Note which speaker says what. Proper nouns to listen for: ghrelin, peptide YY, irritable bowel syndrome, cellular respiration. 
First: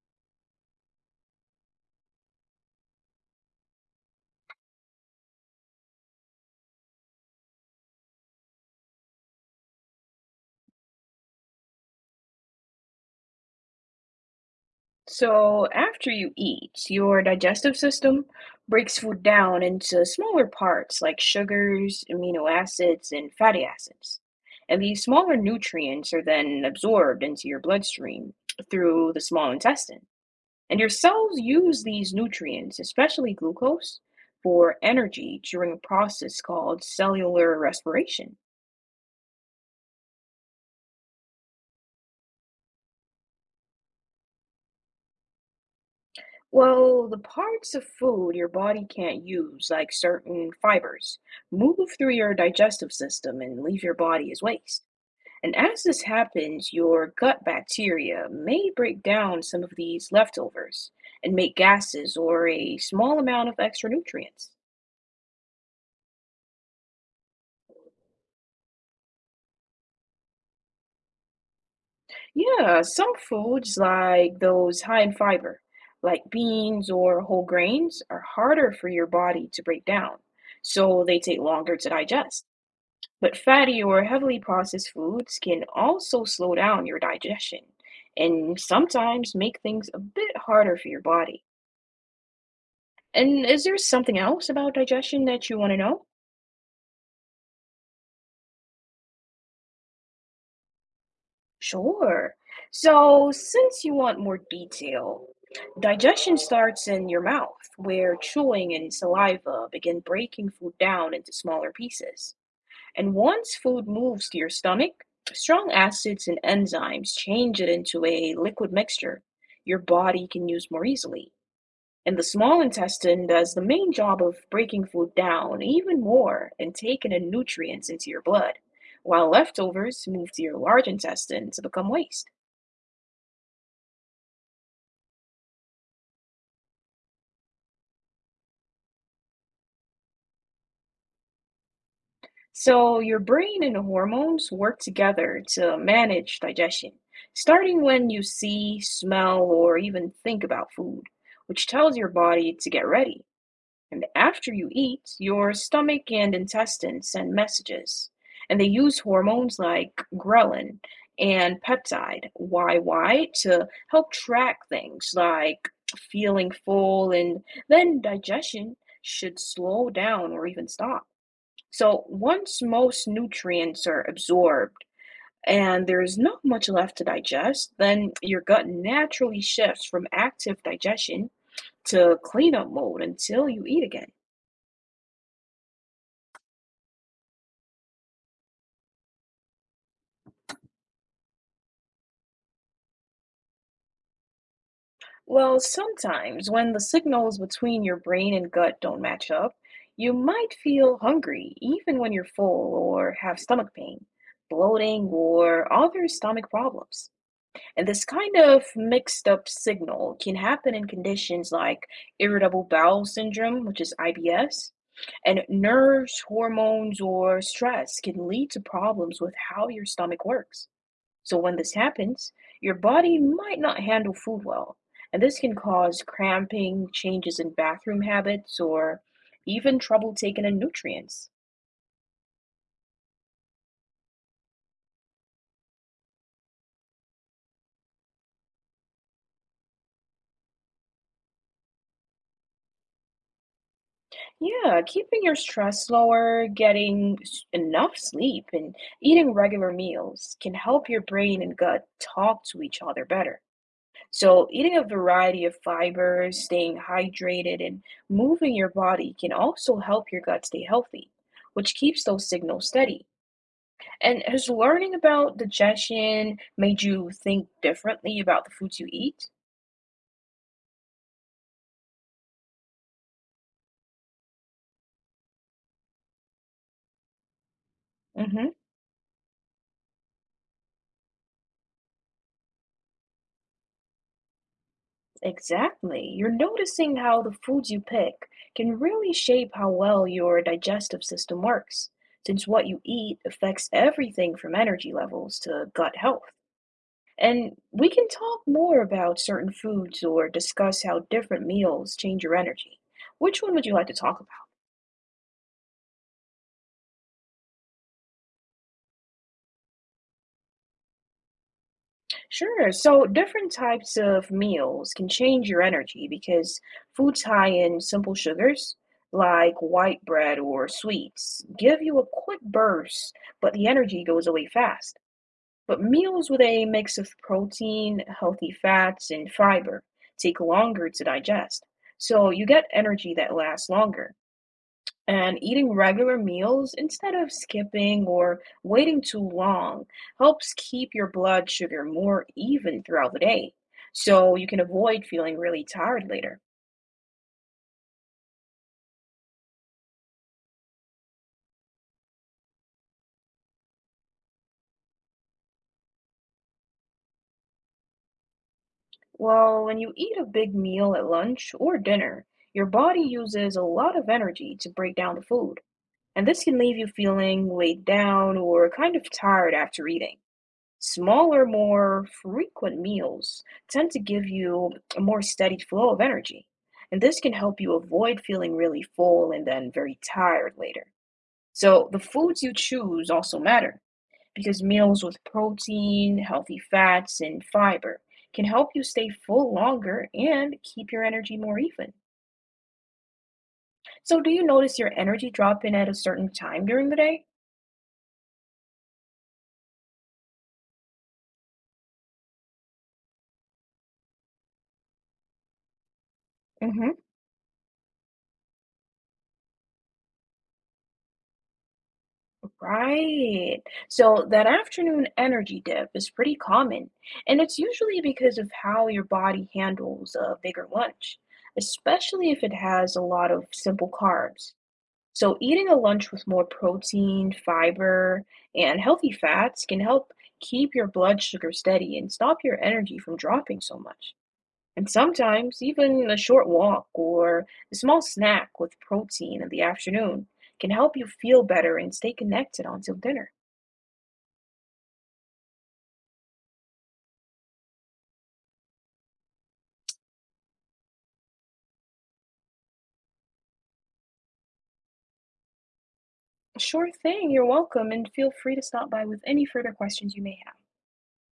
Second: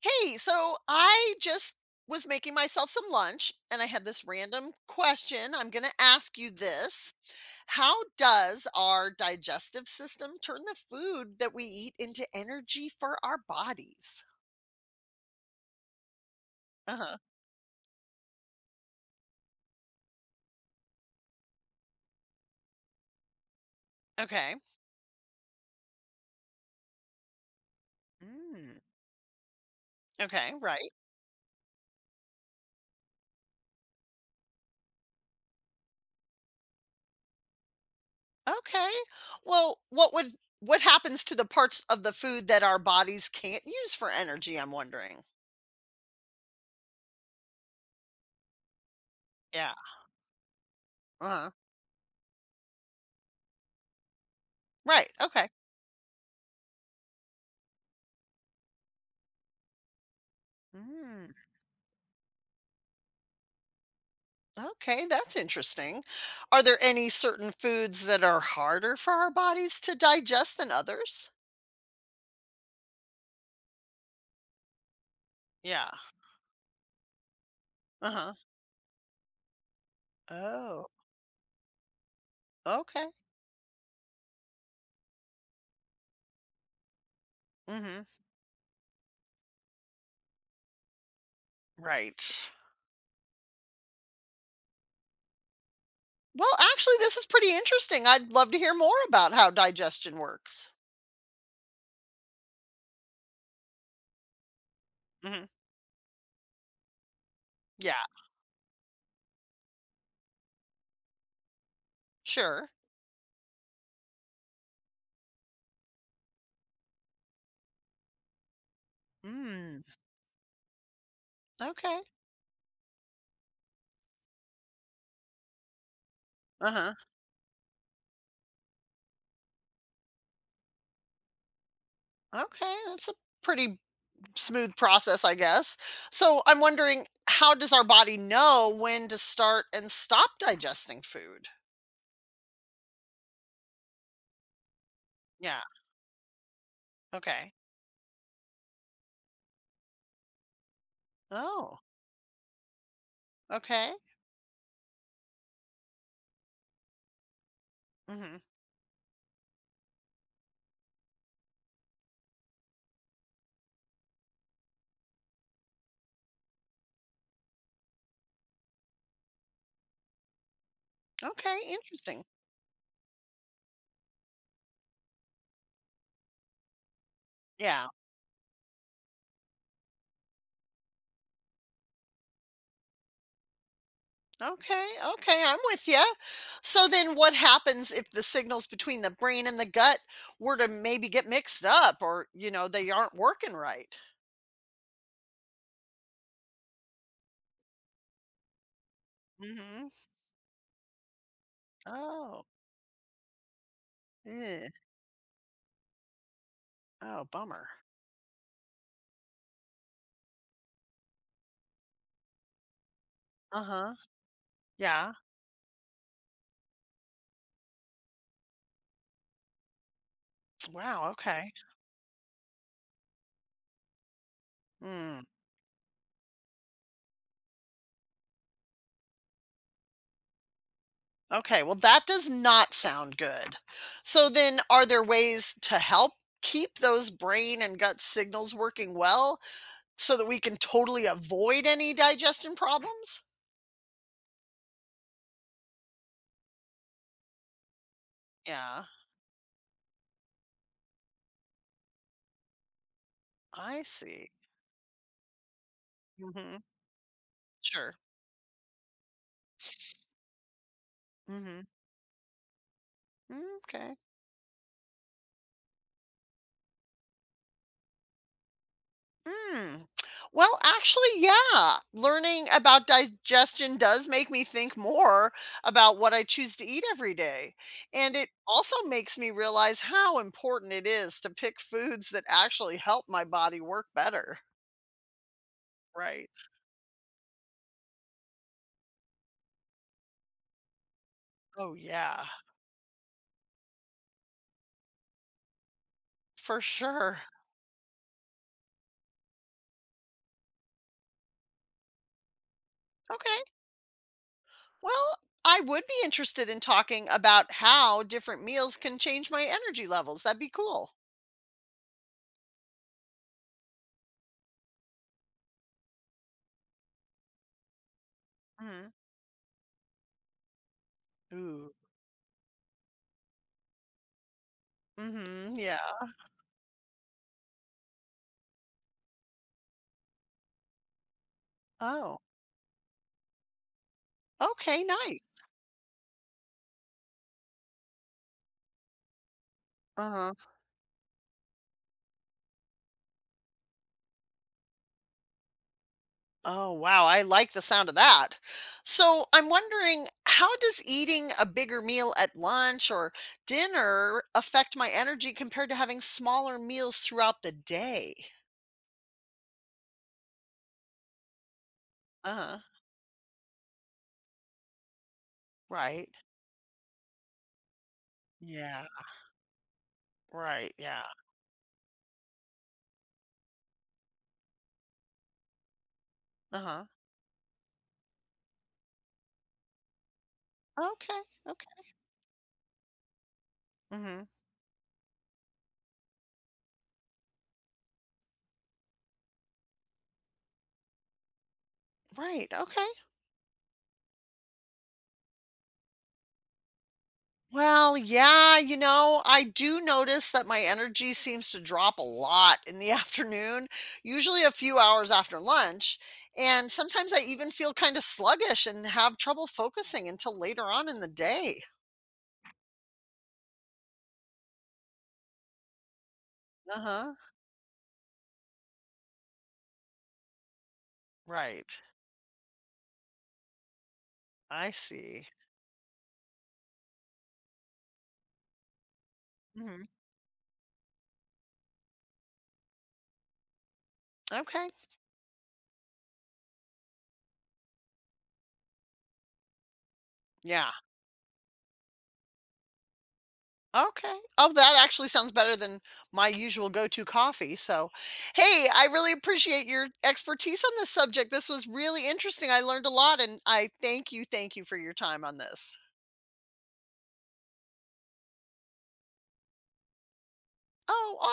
Speaker 1: Hey, so I just was making myself some lunch and I had this random question. I'm going to ask you this. How does our digestive system turn the food that we eat into energy for our bodies?
Speaker 2: So, after you eat,
Speaker 1: Uh-huh.
Speaker 2: your digestive system breaks food down into smaller parts like sugars, amino acids, and fatty acids.
Speaker 1: Okay.
Speaker 2: And these smaller nutrients are then absorbed into your bloodstream
Speaker 1: Mm,
Speaker 2: through the small intestine.
Speaker 1: okay,
Speaker 2: And your
Speaker 1: right.
Speaker 2: cells use these nutrients, especially glucose, for energy during a process called cellular respiration.
Speaker 1: Okay. Well, what happens to the parts of the food that our bodies can't use for energy, I'm wondering.
Speaker 2: Well, the parts of food your body can't use,
Speaker 1: Yeah.
Speaker 2: like certain fibers,
Speaker 1: Uh-huh.
Speaker 2: move through your digestive system and leave your body as waste.
Speaker 1: Right. Okay.
Speaker 2: And as this happens, your gut bacteria may break down some of these leftovers
Speaker 1: Mm.
Speaker 2: and make gases or a small amount of extra nutrients.
Speaker 1: Okay, that's interesting. Are there any certain foods that are harder for our bodies to digest than others?
Speaker 2: Yeah, some foods, like those high in fiber,
Speaker 1: Yeah.
Speaker 2: like beans or whole grains, are
Speaker 1: Uh-huh.
Speaker 2: harder for your body to break down,
Speaker 1: Oh,
Speaker 2: so they take longer to digest.
Speaker 1: okay.
Speaker 2: But fatty or heavily processed foods can also slow down your digestion
Speaker 1: Mm-hmm.
Speaker 2: and sometimes make things a bit harder for your body.
Speaker 1: Right.
Speaker 2: And is there something else about digestion that you want to know?
Speaker 1: Well, actually, this is pretty interesting. I'd love to hear more about how digestion works.
Speaker 2: Sure. So, since you want more detail,
Speaker 1: Hmm.
Speaker 2: digestion starts in your mouth,
Speaker 1: Yeah,
Speaker 2: where chewing and saliva begin breaking food down into smaller pieces.
Speaker 1: sure.
Speaker 2: And once food moves to your stomach, strong acids and enzymes change it into a liquid mixture your
Speaker 1: Mm,
Speaker 2: body can use more easily.
Speaker 1: okay.
Speaker 2: And the small intestine does the main job of breaking food down even more and
Speaker 1: Uh-huh.
Speaker 2: taking in nutrients into your blood, while leftovers move to your large intestine to become waste.
Speaker 1: Okay, that's a pretty smooth process, I guess. So I'm wondering, how does our body know when to start and stop digesting food?
Speaker 2: So your brain and the hormones work together
Speaker 1: Yeah.
Speaker 2: to manage digestion,
Speaker 1: Okay.
Speaker 2: starting when you see, smell, or even think about food, which
Speaker 1: Oh,
Speaker 2: tells your body to get ready.
Speaker 1: okay.
Speaker 2: And after you eat, your stomach and intestines send messages,
Speaker 1: Hmm.
Speaker 2: and they use hormones like ghrelin and peptide YY to help track things like feeling full, and then digestion should slow down or even stop.
Speaker 1: Okay,
Speaker 2: So
Speaker 1: interesting.
Speaker 2: once most nutrients are absorbed, and there's not much left to digest,
Speaker 1: Yeah.
Speaker 2: then your gut naturally shifts from active digestion to cleanup mode until you eat again.
Speaker 1: Okay. Okay, I'm with you. So then what happens if the signals between the brain and the gut were to maybe get mixed up or, they aren't working right?
Speaker 2: Well, sometimes when the signals between your brain and gut don't match
Speaker 1: Mm.
Speaker 2: up,
Speaker 1: Mhm.
Speaker 2: you might feel hungry even when you're
Speaker 1: Oh.
Speaker 2: full or have stomach pain,
Speaker 1: Eh.
Speaker 2: bloating, or other stomach problems.
Speaker 1: Oh, bummer.
Speaker 2: And this kind of mixed up signal can happen in conditions like irritable bowel syndrome, which is
Speaker 1: Uh-huh.
Speaker 2: IBS,
Speaker 1: Yeah.
Speaker 2: and nerves, hormones, or stress can lead to problems with how your stomach works.
Speaker 1: Wow,
Speaker 2: So
Speaker 1: okay.
Speaker 2: when this happens, your body might not handle food well, and
Speaker 1: Mm.
Speaker 2: this can cause cramping, changes in bathroom habits, or even trouble taking in nutrients.
Speaker 1: Okay, well that does not sound good. So then are there ways to help keep those brain and gut signals working well so that we can totally avoid any digestion problems?
Speaker 2: Yeah, keeping your stress lower, getting enough sleep, and
Speaker 1: Yeah,
Speaker 2: eating regular meals can help your brain and gut talk to each other better.
Speaker 1: I see.
Speaker 2: So, eating a variety of fibers,
Speaker 1: Mhm.
Speaker 2: staying hydrated, and
Speaker 1: Sure.
Speaker 2: moving your body can also help your gut stay healthy,
Speaker 1: Mhm.
Speaker 2: which keeps those signals steady.
Speaker 1: Mm, okay.
Speaker 2: And has learning about digestion made you think differently about the foods you eat?
Speaker 1: Mm. Well, actually, yeah. Learning about digestion does make me think more about what I choose to eat every day. And it
Speaker 2: Mm-hmm,
Speaker 1: also makes me realize how important it is to pick foods that actually help my body work better.
Speaker 2: exactly.
Speaker 1: Right.
Speaker 2: You're noticing how the foods you pick can really shape how well your digestive system
Speaker 1: Oh,
Speaker 2: works,
Speaker 1: yeah,
Speaker 2: since what you eat affects everything from energy levels to gut health.
Speaker 1: for sure.
Speaker 2: And we can talk more about certain foods or discuss how different meals change your energy. Which
Speaker 1: Okay.
Speaker 2: one would you like to talk about?
Speaker 1: Well, I would be interested in talking about how different meals can change my energy levels. That'd be cool.
Speaker 2: Sure. So different types of meals can change your energy because foods high in simple sugars,
Speaker 1: Hmm.
Speaker 2: like white bread or sweets,
Speaker 1: Ooh.
Speaker 2: give you a quick burst, but the energy goes away fast.
Speaker 1: Hmm. Yeah.
Speaker 2: But meals with a mix of protein, healthy fats, and fiber take longer to digest.
Speaker 1: Oh.
Speaker 2: So you get energy that lasts longer.
Speaker 1: Okay. Nice.
Speaker 2: And eating regular meals instead of skipping or waiting too long
Speaker 1: Uh-huh.
Speaker 2: helps keep your blood sugar more even throughout the day, so you can avoid feeling really tired later.
Speaker 1: Oh, wow. I like the sound of that. So I'm wondering, how does eating a bigger meal at lunch or dinner affect my energy compared to having smaller meals throughout the day?
Speaker 2: Well, when you eat a big meal at lunch or dinner,
Speaker 1: Uh-huh.
Speaker 2: your body uses a lot of energy to break down the food,
Speaker 1: Right.
Speaker 2: and this can leave you feeling weighed down or
Speaker 1: Yeah.
Speaker 2: kind of tired after eating.
Speaker 1: Right. Yeah.
Speaker 2: Smaller, more frequent meals tend to give you a more steady flow of energy,
Speaker 1: Uh-huh.
Speaker 2: and this can help you avoid feeling really full and then very tired later.
Speaker 1: Okay. Okay.
Speaker 2: So, the foods you choose also matter
Speaker 1: Hmm.
Speaker 2: because meals with protein, healthy fats, and fiber can help you stay full longer and keep your energy more even.
Speaker 1: Right. Okay.
Speaker 2: So, do you notice your energy dropping at a certain time during the day?
Speaker 1: Well, yeah, I do notice that my energy seems to drop a lot in the afternoon, usually a few hours after lunch. And
Speaker 2: Mm-hmm.
Speaker 1: sometimes I even feel kind of sluggish and have trouble focusing until later on in the day.
Speaker 2: Right. So that afternoon energy dip is pretty
Speaker 1: Uh
Speaker 2: common,
Speaker 1: huh.
Speaker 2: and it's usually because of how your body handles a bigger lunch,
Speaker 1: Right.
Speaker 2: especially if it has a lot of simple carbs.
Speaker 1: I see.
Speaker 2: So eating a lunch with more protein, fiber, and healthy fats can
Speaker 1: Mhm.
Speaker 2: help keep your blood sugar steady and stop your energy from dropping so much.
Speaker 1: Okay.
Speaker 2: And sometimes even a short walk or a small snack with protein in the afternoon
Speaker 1: Yeah.
Speaker 2: can help you feel better and stay connected until dinner.
Speaker 1: Okay. Oh, that actually sounds better than my usual go-to coffee. So, hey, I really appreciate your expertise on this subject. This was really interesting. I learned a lot, and I thank you for your time on this.
Speaker 2: Sure thing, you're welcome, and feel free to stop by with any further questions you may have.
Speaker 1: Oh, awesome.